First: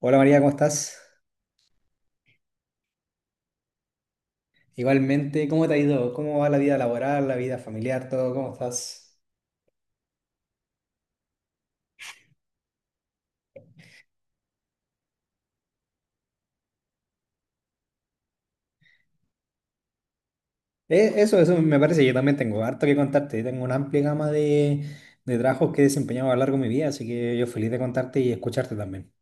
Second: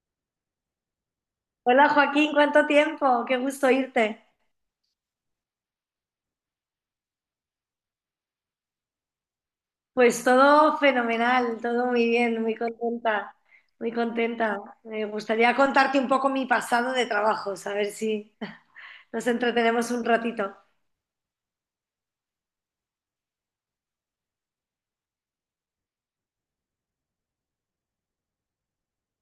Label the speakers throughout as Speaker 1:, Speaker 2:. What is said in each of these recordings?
Speaker 1: Hola María, ¿cómo estás?
Speaker 2: Hola Joaquín, ¿cuánto tiempo? Qué gusto oírte.
Speaker 1: Igualmente, ¿cómo te ha ido? ¿Cómo va la vida laboral, la vida familiar, todo? ¿Cómo estás?
Speaker 2: Pues todo fenomenal, todo muy bien, muy contenta, muy contenta. Me gustaría contarte un poco mi pasado de trabajos, a ver si nos entretenemos un ratito.
Speaker 1: Eso me parece, yo también tengo harto que contarte. Tengo una amplia gama de trabajos que he desempeñado a lo largo de mi vida, así que yo feliz de contarte y escucharte también.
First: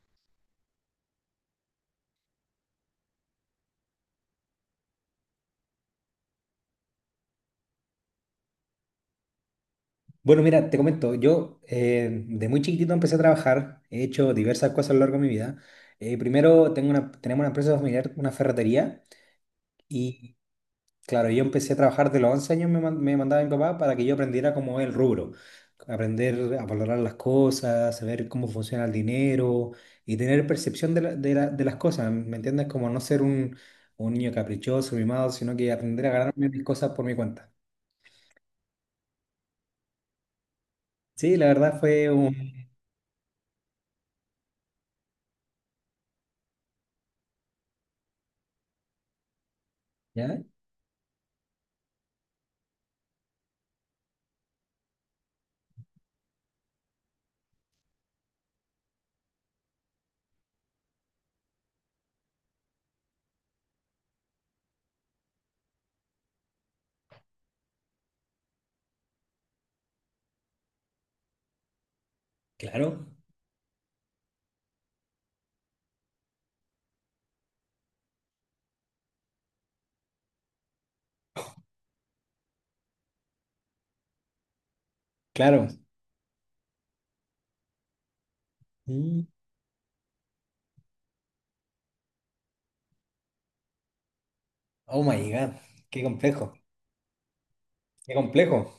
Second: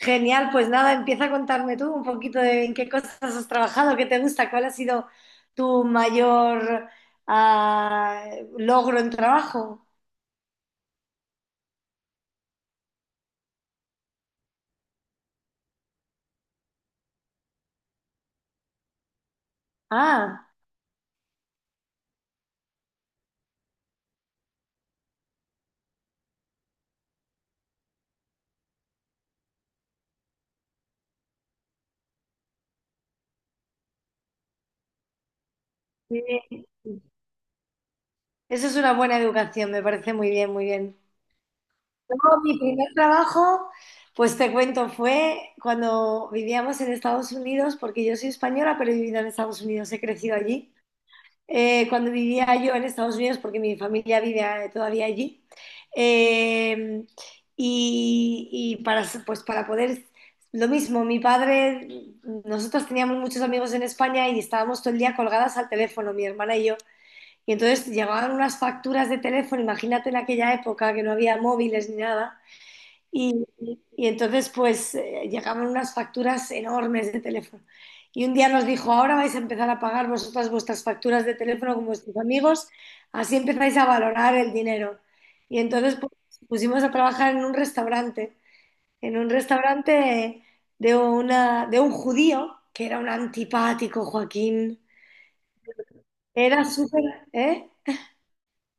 Speaker 2: Genial, pues nada, empieza a contarme tú un poquito de en qué cosas has trabajado, qué te gusta, cuál ha sido tu mayor ah, logro en trabajo.
Speaker 1: Bueno, mira, te comento, yo de muy chiquitito empecé a trabajar, he hecho diversas cosas a lo largo de mi vida. Primero tenemos una empresa familiar, una ferretería. y
Speaker 2: Ah,
Speaker 1: Claro, yo empecé a trabajar de los 11 años, me mandaba mi papá para que yo aprendiera cómo es el rubro, aprender a valorar las cosas, saber cómo funciona el dinero y tener percepción de las cosas, ¿me entiendes? Como no ser un niño caprichoso, mimado, sino que aprender a ganarme mis
Speaker 2: muy
Speaker 1: cosas por mi cuenta.
Speaker 2: Eso es una buena educación, me parece muy bien, muy bien.
Speaker 1: Sí, la verdad fue un...
Speaker 2: No, mi primer trabajo, pues te cuento, fue cuando vivíamos en Estados Unidos, porque yo soy española, pero he vivido en Estados Unidos, he crecido
Speaker 1: ¿Ya?
Speaker 2: allí. Cuando vivía yo en Estados Unidos, porque mi familia vive todavía allí, eh, y, y para, pues para poder, lo mismo, mi padre, nosotros teníamos muchos amigos en España y estábamos todo el día colgadas al teléfono, mi hermana y yo. Y entonces llegaban unas facturas de teléfono, imagínate en aquella época que no había móviles ni nada
Speaker 1: Claro,
Speaker 2: y, y entonces, pues, llegaban unas facturas enormes de teléfono. Y un día nos dijo, ahora vais a empezar a pagar vosotras vuestras facturas de teléfono con vuestros amigos, así empezáis a valorar el dinero. Y
Speaker 1: claro.
Speaker 2: entonces pues, pusimos a trabajar en
Speaker 1: Mm.
Speaker 2: un restaurante de, una, de un judío, que era un antipático, Joaquín.
Speaker 1: Oh my God, qué complejo,
Speaker 2: Era súper, ¿eh?
Speaker 1: qué complejo.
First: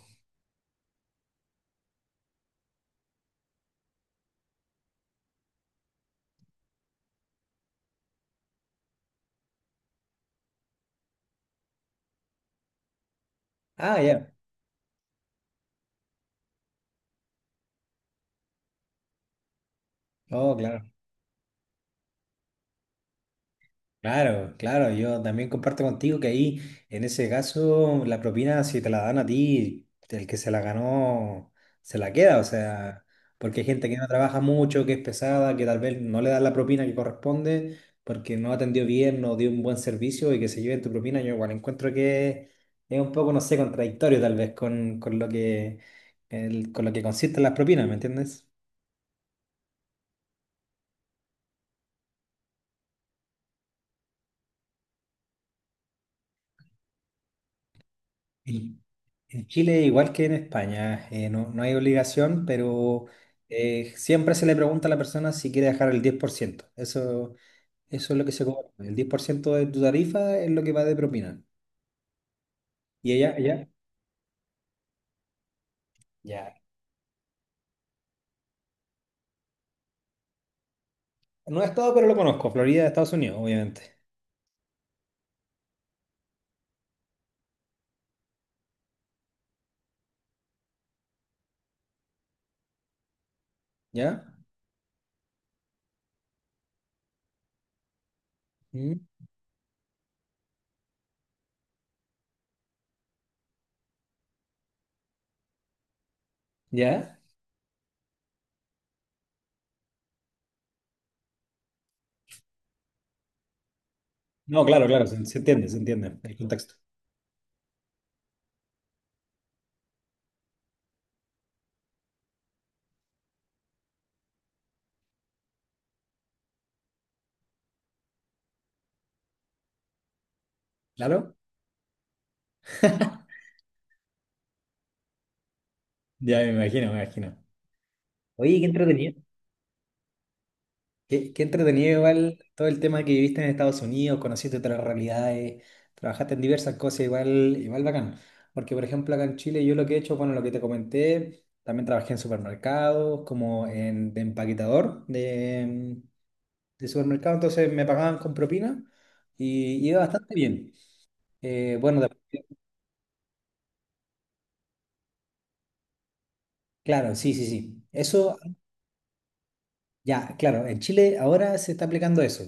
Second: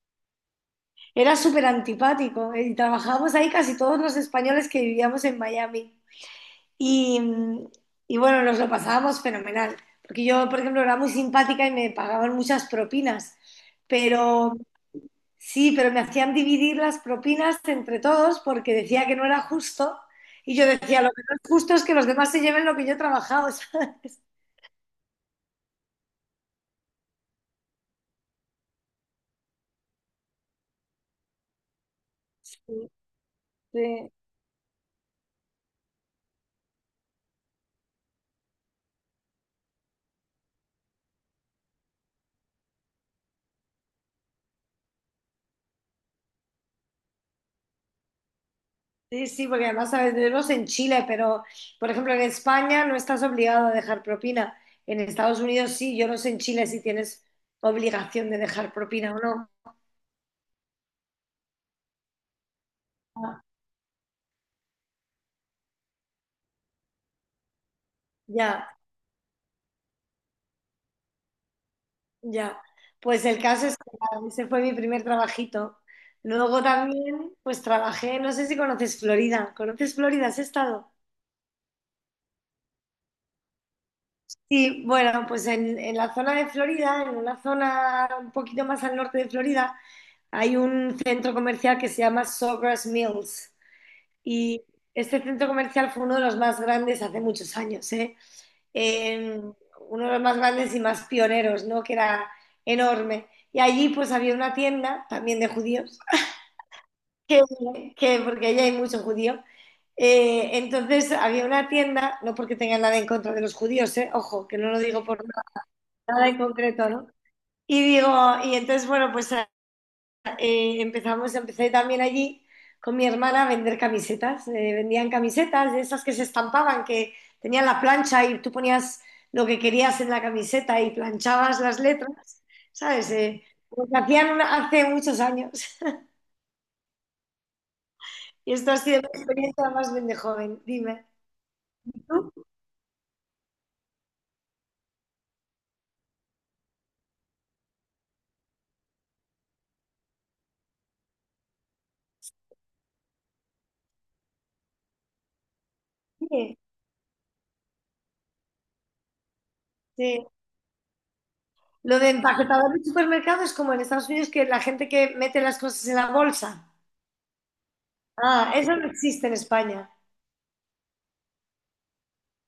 Speaker 2: Era súper antipático. Y trabajábamos ahí casi todos los españoles que vivíamos en Miami. Y, y bueno, nos lo pasábamos fenomenal, porque yo, por ejemplo, era muy simpática y me pagaban muchas propinas,
Speaker 1: Ah, ya.
Speaker 2: pero sí, pero me hacían dividir las propinas entre todos porque decía que no era justo y
Speaker 1: Oh,
Speaker 2: yo
Speaker 1: claro.
Speaker 2: decía, lo que no es justo es que los demás se lleven lo que yo he trabajado. ¿Sabes?
Speaker 1: Claro, claro, yo también comparto contigo que ahí, en ese caso, la propina, si te la dan a ti, el que se la ganó, se la queda, o sea, porque hay gente que no
Speaker 2: Sí,
Speaker 1: trabaja mucho, que es pesada, que tal vez no le dan la propina que corresponde, porque no atendió bien, no dio un buen servicio y que se lleven tu propina, yo igual encuentro que es un poco, no sé, contradictorio tal vez con lo que consisten las propinas, ¿me entiendes?
Speaker 2: sí, sí, porque además sabes, tenemos en Chile, pero por ejemplo en España no estás obligado a dejar propina. En Estados Unidos sí, yo no sé en Chile si tienes obligación de dejar
Speaker 1: En
Speaker 2: propina o
Speaker 1: en
Speaker 2: no.
Speaker 1: Chile, igual que en España, no, no hay obligación, pero siempre se le pregunta a la persona si quiere dejar el 10%. Eso, eso es lo que se cobra.
Speaker 2: Ya.
Speaker 1: El 10% de tu tarifa es lo que va de propina.
Speaker 2: Ya,
Speaker 1: ¿Y
Speaker 2: pues
Speaker 1: ella?
Speaker 2: el
Speaker 1: ¿Ella?
Speaker 2: caso es que nada, ese fue mi primer trabajito.
Speaker 1: Ya.
Speaker 2: Luego también, pues trabajé, no sé si conoces Florida. ¿Conoces Florida? ¿Has estado?
Speaker 1: No he estado, pero lo conozco. Florida, Estados Unidos, obviamente.
Speaker 2: Sí, bueno, pues en la zona de Florida, en una zona un poquito más al norte de Florida, hay un centro comercial que se llama Sawgrass Mills.
Speaker 1: ¿Ya?
Speaker 2: Y este centro comercial fue uno de los más grandes hace muchos años, ¿eh?
Speaker 1: ¿Mm?
Speaker 2: Eh, Uno de los más grandes y más pioneros, ¿no? Que era enorme. Y allí pues había una tienda también de judíos
Speaker 1: ¿Ya?
Speaker 2: que, que- porque allí hay mucho judío. Entonces había una tienda, no porque tenga nada en contra de los judíos, ojo, que
Speaker 1: No,
Speaker 2: no lo
Speaker 1: claro,
Speaker 2: digo
Speaker 1: claro,
Speaker 2: por
Speaker 1: se,
Speaker 2: nada,
Speaker 1: se entiende
Speaker 2: nada
Speaker 1: el
Speaker 2: en
Speaker 1: contexto.
Speaker 2: concreto, ¿no? Y digo, y entonces, bueno, pues empecé también allí con mi hermana a vender camisetas. Vendían camisetas de esas que se estampaban, que tenían la plancha y tú ponías lo que querías en la camiseta y
Speaker 1: ¿Claro?
Speaker 2: planchabas las letras, ¿sabes? Lo que hacían una- hace muchos años.
Speaker 1: Ya me imagino, me imagino.
Speaker 2: Y
Speaker 1: Oye, qué
Speaker 2: esto ha sido mi
Speaker 1: entretenido.
Speaker 2: experiencia más bien de joven, dime.
Speaker 1: Qué, qué entretenido igual
Speaker 2: ¿No?
Speaker 1: todo el tema que viviste en Estados Unidos, conociste otras realidades, trabajaste en diversas cosas, igual, igual bacán. Porque por ejemplo acá en Chile yo lo que he hecho, bueno, lo que te comenté, también trabajé en supermercados, de empaquetador
Speaker 2: Sí,
Speaker 1: de supermercado, entonces me pagaban con propina y iba
Speaker 2: sí.
Speaker 1: bastante bien. Eh,
Speaker 2: Lo
Speaker 1: bueno,
Speaker 2: de
Speaker 1: de-
Speaker 2: empaquetador de supermercado es como en Estados Unidos que la gente que mete las cosas en la bolsa.
Speaker 1: claro, sí, sí, sí. Eso,
Speaker 2: Ah, eso no existe en España.
Speaker 1: ya, claro, en Chile ahora se está aplicando eso,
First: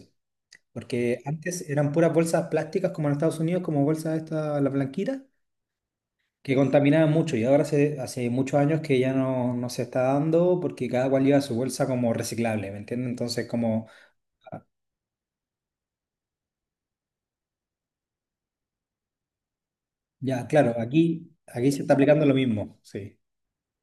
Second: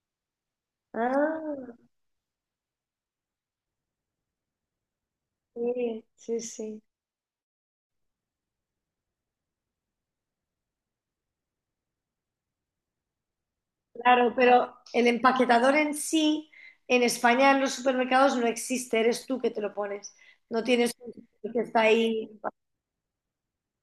Speaker 1: porque antes
Speaker 2: Ah,
Speaker 1: eran puras bolsas plásticas como en Estados Unidos, como bolsas esta, la blanquita,
Speaker 2: sí, sí,
Speaker 1: que
Speaker 2: sí.
Speaker 1: contaminaba mucho y ahora hace, hace muchos años que ya no, no se está dando porque cada cual lleva su bolsa como reciclable, ¿me entiendes?
Speaker 2: Claro,
Speaker 1: Ah,
Speaker 2: pero el empaquetador en sí, en España en los supermercados no existe, eres tú que te lo pones.
Speaker 1: ya,
Speaker 2: No
Speaker 1: claro,
Speaker 2: tienes un
Speaker 1: aquí,
Speaker 2: que
Speaker 1: aquí se
Speaker 2: está
Speaker 1: está aplicando
Speaker 2: ahí.
Speaker 1: lo mismo, sí.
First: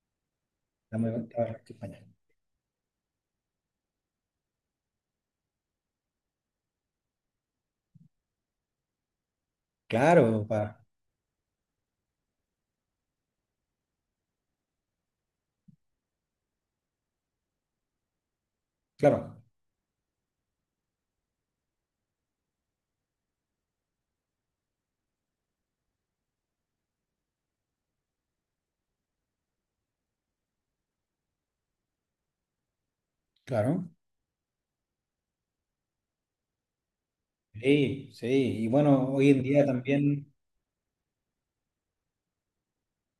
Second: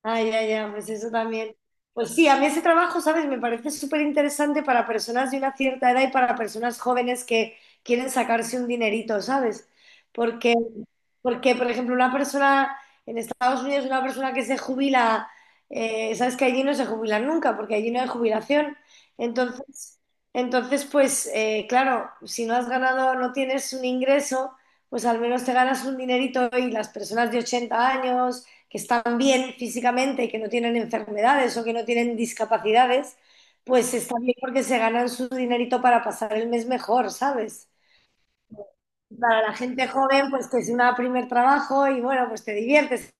Speaker 2: Ay, ya, ya, pues
Speaker 1: Está muy,
Speaker 2: eso
Speaker 1: está muy
Speaker 2: también.
Speaker 1: España.
Speaker 2: Pues sí, a mí ese trabajo, ¿sabes? Me parece súper interesante para personas de una cierta edad y para personas jóvenes que quieren sacarse un dinerito, ¿sabes?
Speaker 1: Claro,
Speaker 2: Porque,
Speaker 1: pa-
Speaker 2: porque, por ejemplo, una persona en Estados Unidos, una persona que se jubila, ¿sabes? Que allí no se jubilan nunca, porque allí no hay jubilación.
Speaker 1: claro,
Speaker 2: Entonces, entonces pues, claro, si no has ganado, no tienes un ingreso, pues al menos te ganas un dinerito y las personas de 80 años que están bien físicamente, que no tienen enfermedades o que no tienen discapacidades,
Speaker 1: claro.
Speaker 2: pues está bien porque se ganan su dinerito para pasar el mes mejor, ¿sabes?
Speaker 1: Sí, sí, y bueno, hoy en
Speaker 2: Para la
Speaker 1: día
Speaker 2: gente joven,
Speaker 1: también,
Speaker 2: pues que es un primer trabajo y bueno, pues te diviertes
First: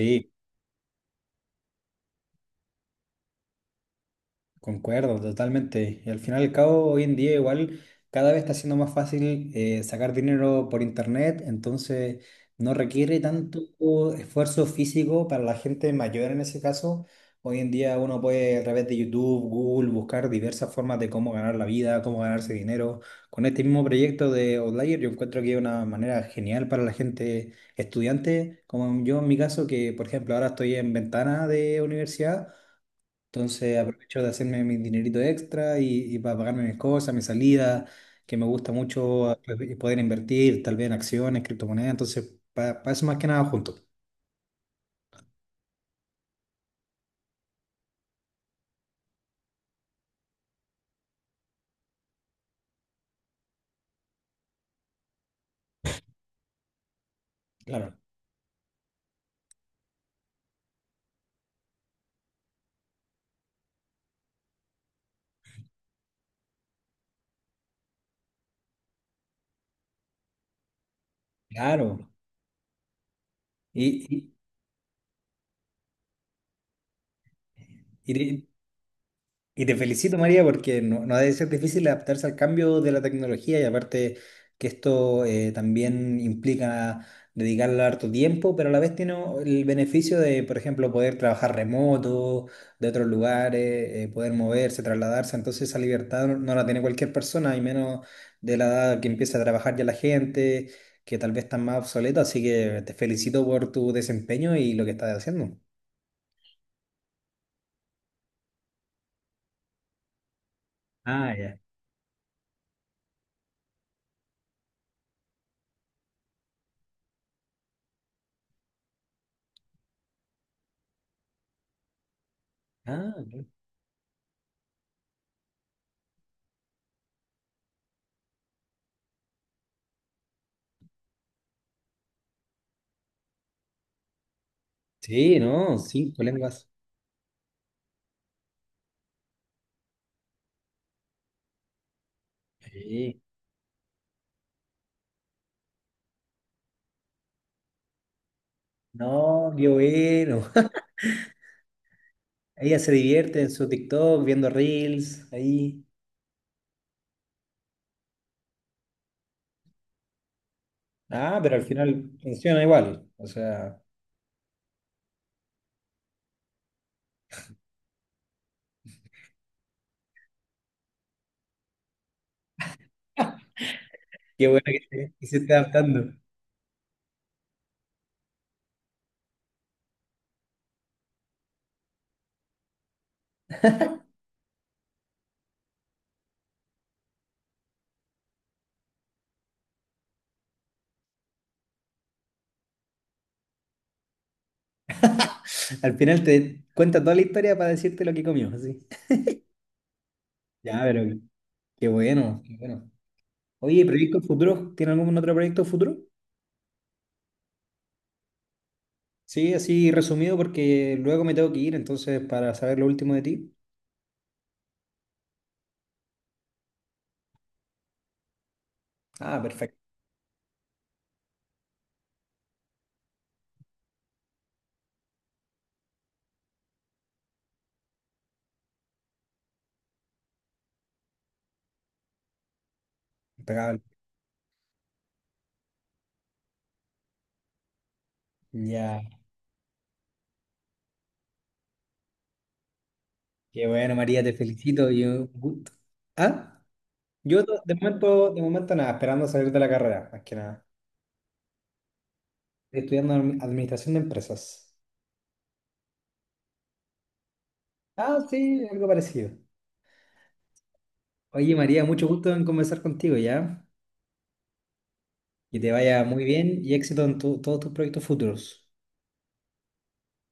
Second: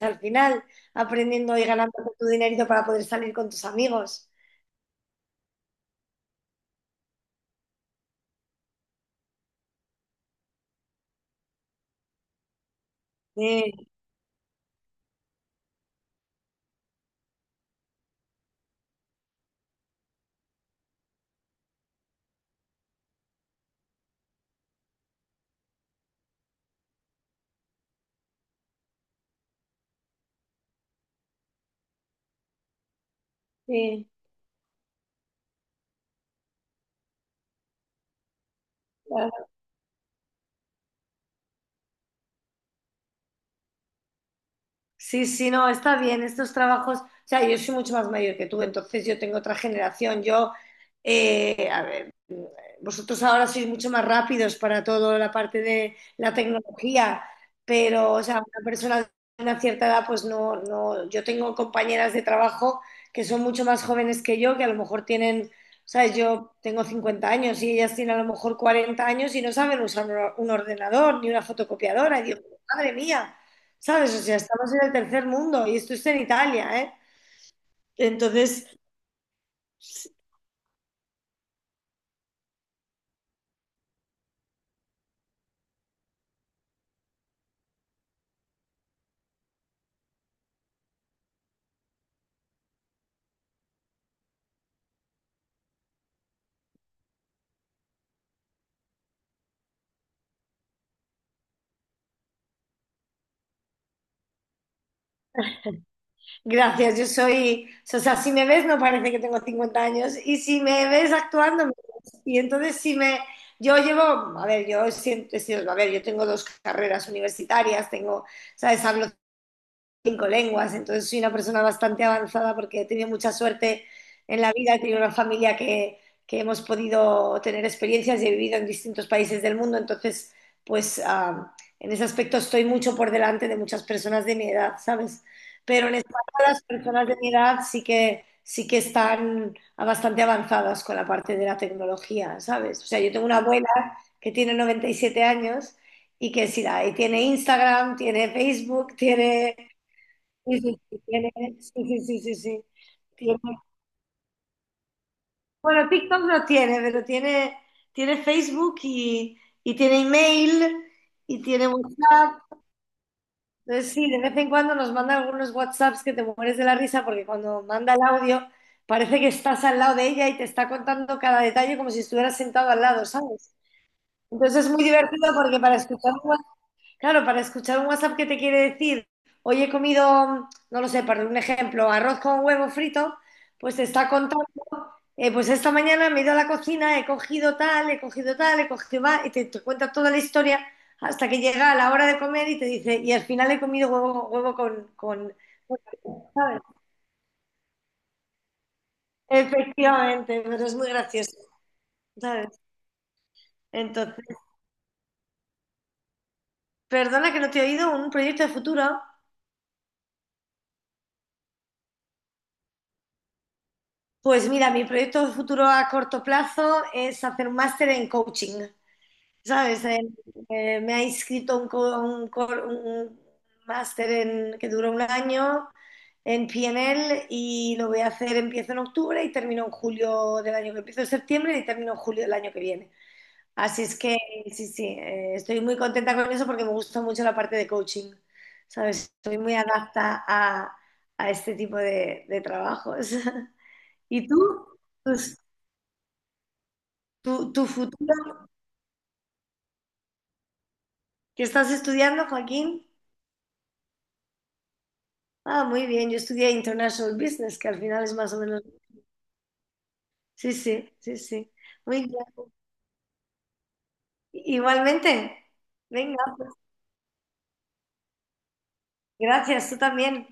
Speaker 2: al final aprendiendo y ganando tu dinerito para poder salir con tus amigos.
Speaker 1: Concuerdo, totalmente. Y al final y al cabo, hoy en día igual cada vez está siendo más fácil sacar dinero por internet, entonces no requiere tanto
Speaker 2: Sí,
Speaker 1: esfuerzo físico para la gente mayor en ese caso. Hoy en día uno puede a través de YouTube, Google, buscar diversas formas de cómo ganar la vida, cómo ganarse dinero. Con este mismo proyecto de Outlier yo encuentro que es una manera genial para la gente estudiante, como yo en mi caso, que por ejemplo ahora estoy en ventana de universidad. Entonces
Speaker 2: sí,
Speaker 1: aprovecho de hacerme mi dinerito extra y para pagarme mis cosas, mi salida, que me gusta
Speaker 2: la
Speaker 1: mucho pues, y poder invertir tal vez en acciones, criptomonedas. Entonces, para eso más que nada junto.
Speaker 2: Sí, sí, no, está bien, estos trabajos, o sea, yo soy mucho más mayor que tú, entonces yo tengo otra generación, yo, a ver, vosotros ahora sois mucho más rápidos para toda la parte de la tecnología,
Speaker 1: Claro.
Speaker 2: pero, o sea, una persona de una cierta edad, pues no, no, yo tengo compañeras de trabajo que son mucho más jóvenes que yo, que a lo mejor tienen, sabes, yo tengo 50 años y ellas tienen a lo mejor 40 años y no saben usar un or- un ordenador ni una
Speaker 1: Claro.
Speaker 2: fotocopiadora, y digo, madre mía.
Speaker 1: Y,
Speaker 2: ¿Sabes? O
Speaker 1: y,
Speaker 2: sea, estamos en el tercer mundo y esto es en Italia, ¿eh?
Speaker 1: y
Speaker 2: Entonces,
Speaker 1: Y te felicito, María, porque no, no ha de ser difícil adaptarse al cambio de la tecnología y aparte que esto también implica dedicarle harto tiempo, pero a la vez tiene el beneficio de, por ejemplo, poder trabajar remoto, de otros lugares, poder moverse, trasladarse. Entonces esa libertad no, no la tiene cualquier persona, y menos de la edad que empieza a trabajar ya la gente, que tal vez está más obsoleta. Así que te felicito por tu desempeño y lo que estás haciendo.
Speaker 2: gracias, yo soy, o sea, si me ves no parece que tengo 50 años y si me ves
Speaker 1: Ah, ya.
Speaker 2: actuando, me ves. Y entonces si me, yo llevo, a ver, yo siempre he sido, a ver, yo tengo dos carreras universitarias, tengo, ¿sabes? Hablo 5 lenguas, entonces soy una persona bastante avanzada porque he tenido
Speaker 1: Ah,
Speaker 2: mucha
Speaker 1: ok.
Speaker 2: suerte en la vida, he tenido una familia que hemos podido tener experiencias y he vivido en distintos países del mundo, entonces pues en ese aspecto estoy mucho por delante de muchas personas de mi edad, ¿sabes?
Speaker 1: Sí, no,
Speaker 2: Pero en
Speaker 1: cinco
Speaker 2: España las
Speaker 1: lenguas.
Speaker 2: personas de mi edad sí que están bastante avanzadas con la parte de la tecnología, ¿sabes? O sea, yo
Speaker 1: Sí.
Speaker 2: tengo una abuela que tiene 97 años y que sí, la- y tiene Instagram, tiene Facebook,
Speaker 1: No,
Speaker 2: tiene
Speaker 1: qué bueno.
Speaker 2: Sí, sí, sí, tiene, sí, sí, sí, sí, sí.
Speaker 1: Ella se
Speaker 2: Tiene-
Speaker 1: divierte en su TikTok viendo reels ahí.
Speaker 2: bueno, TikTok no tiene, pero tiene, tiene Facebook y tiene email
Speaker 1: Ah,
Speaker 2: y
Speaker 1: pero al
Speaker 2: tiene
Speaker 1: final
Speaker 2: WhatsApp.
Speaker 1: funciona igual. O sea,
Speaker 2: Entonces, sí, de vez en cuando nos manda algunos WhatsApps que te mueres de la risa porque cuando manda el audio parece que estás al lado de ella y te está contando cada detalle como si estuvieras sentado al lado, ¿sabes?
Speaker 1: qué bueno
Speaker 2: Entonces es muy
Speaker 1: que
Speaker 2: divertido
Speaker 1: se esté
Speaker 2: porque para
Speaker 1: adaptando.
Speaker 2: escuchar un Claro, para escuchar un WhatsApp que te quiere decir, hoy he comido, no lo sé, para un ejemplo, arroz con huevo frito, pues te está contando, pues esta mañana me he ido a la cocina, he cogido tal, he cogido tal, he cogido va, te cuenta toda la historia hasta que llega la hora de comer y te dice, y al final he comido huevo, huevo con-
Speaker 1: Al final te
Speaker 2: ¿Sabes?
Speaker 1: cuenta toda la historia para decirte lo que comió, así.
Speaker 2: Efectivamente, pero es
Speaker 1: Ya,
Speaker 2: muy
Speaker 1: pero
Speaker 2: gracioso,
Speaker 1: qué bueno,
Speaker 2: ¿sabes?
Speaker 1: qué bueno. Oye, ¿proyectos
Speaker 2: Entonces,
Speaker 1: futuros? ¿Tiene algún otro proyecto futuro?
Speaker 2: perdona que no te he oído, un proyecto de futuro.
Speaker 1: Sí, así resumido porque luego me tengo que ir, entonces para saber lo último de ti.
Speaker 2: Pues mira, mi proyecto futuro a corto plazo es hacer un máster en coaching,
Speaker 1: Ah, perfecto.
Speaker 2: ¿sabes? Me ha inscrito un, co- un cor- un máster en- que dura 1 año en PNL y lo voy a hacer, empiezo en octubre y termino en julio del año que empiezo en septiembre y termino en julio del año que viene.
Speaker 1: Impecable.
Speaker 2: Así es que sí, sí, estoy muy contenta con eso porque me gusta mucho la parte de coaching,
Speaker 1: Ya.
Speaker 2: ¿sabes? Estoy muy adapta a este tipo de trabajos.
Speaker 1: Qué bueno, María,
Speaker 2: ¿Y
Speaker 1: te
Speaker 2: tú?
Speaker 1: felicito y un
Speaker 2: Tus-
Speaker 1: gusto. ¿Ah?
Speaker 2: ¿Tu, tu
Speaker 1: De momento,
Speaker 2: futuro?
Speaker 1: de momento nada, esperando salir de la carrera, más que nada.
Speaker 2: ¿Qué estás estudiando, Joaquín?
Speaker 1: Administración de empresas.
Speaker 2: Ah, muy bien, yo estudié International Business, que al final es
Speaker 1: Ah,
Speaker 2: más o menos...
Speaker 1: sí, algo parecido.
Speaker 2: Sí, sí, sí, sí.
Speaker 1: Oye, María,
Speaker 2: Muy
Speaker 1: mucho
Speaker 2: bien.
Speaker 1: gusto en conversar contigo, ¿ya?
Speaker 2: Igualmente.
Speaker 1: Que te vaya muy
Speaker 2: Venga, pues,
Speaker 1: bien y éxito en todos tus proyectos futuros.
Speaker 2: gracias, tú también.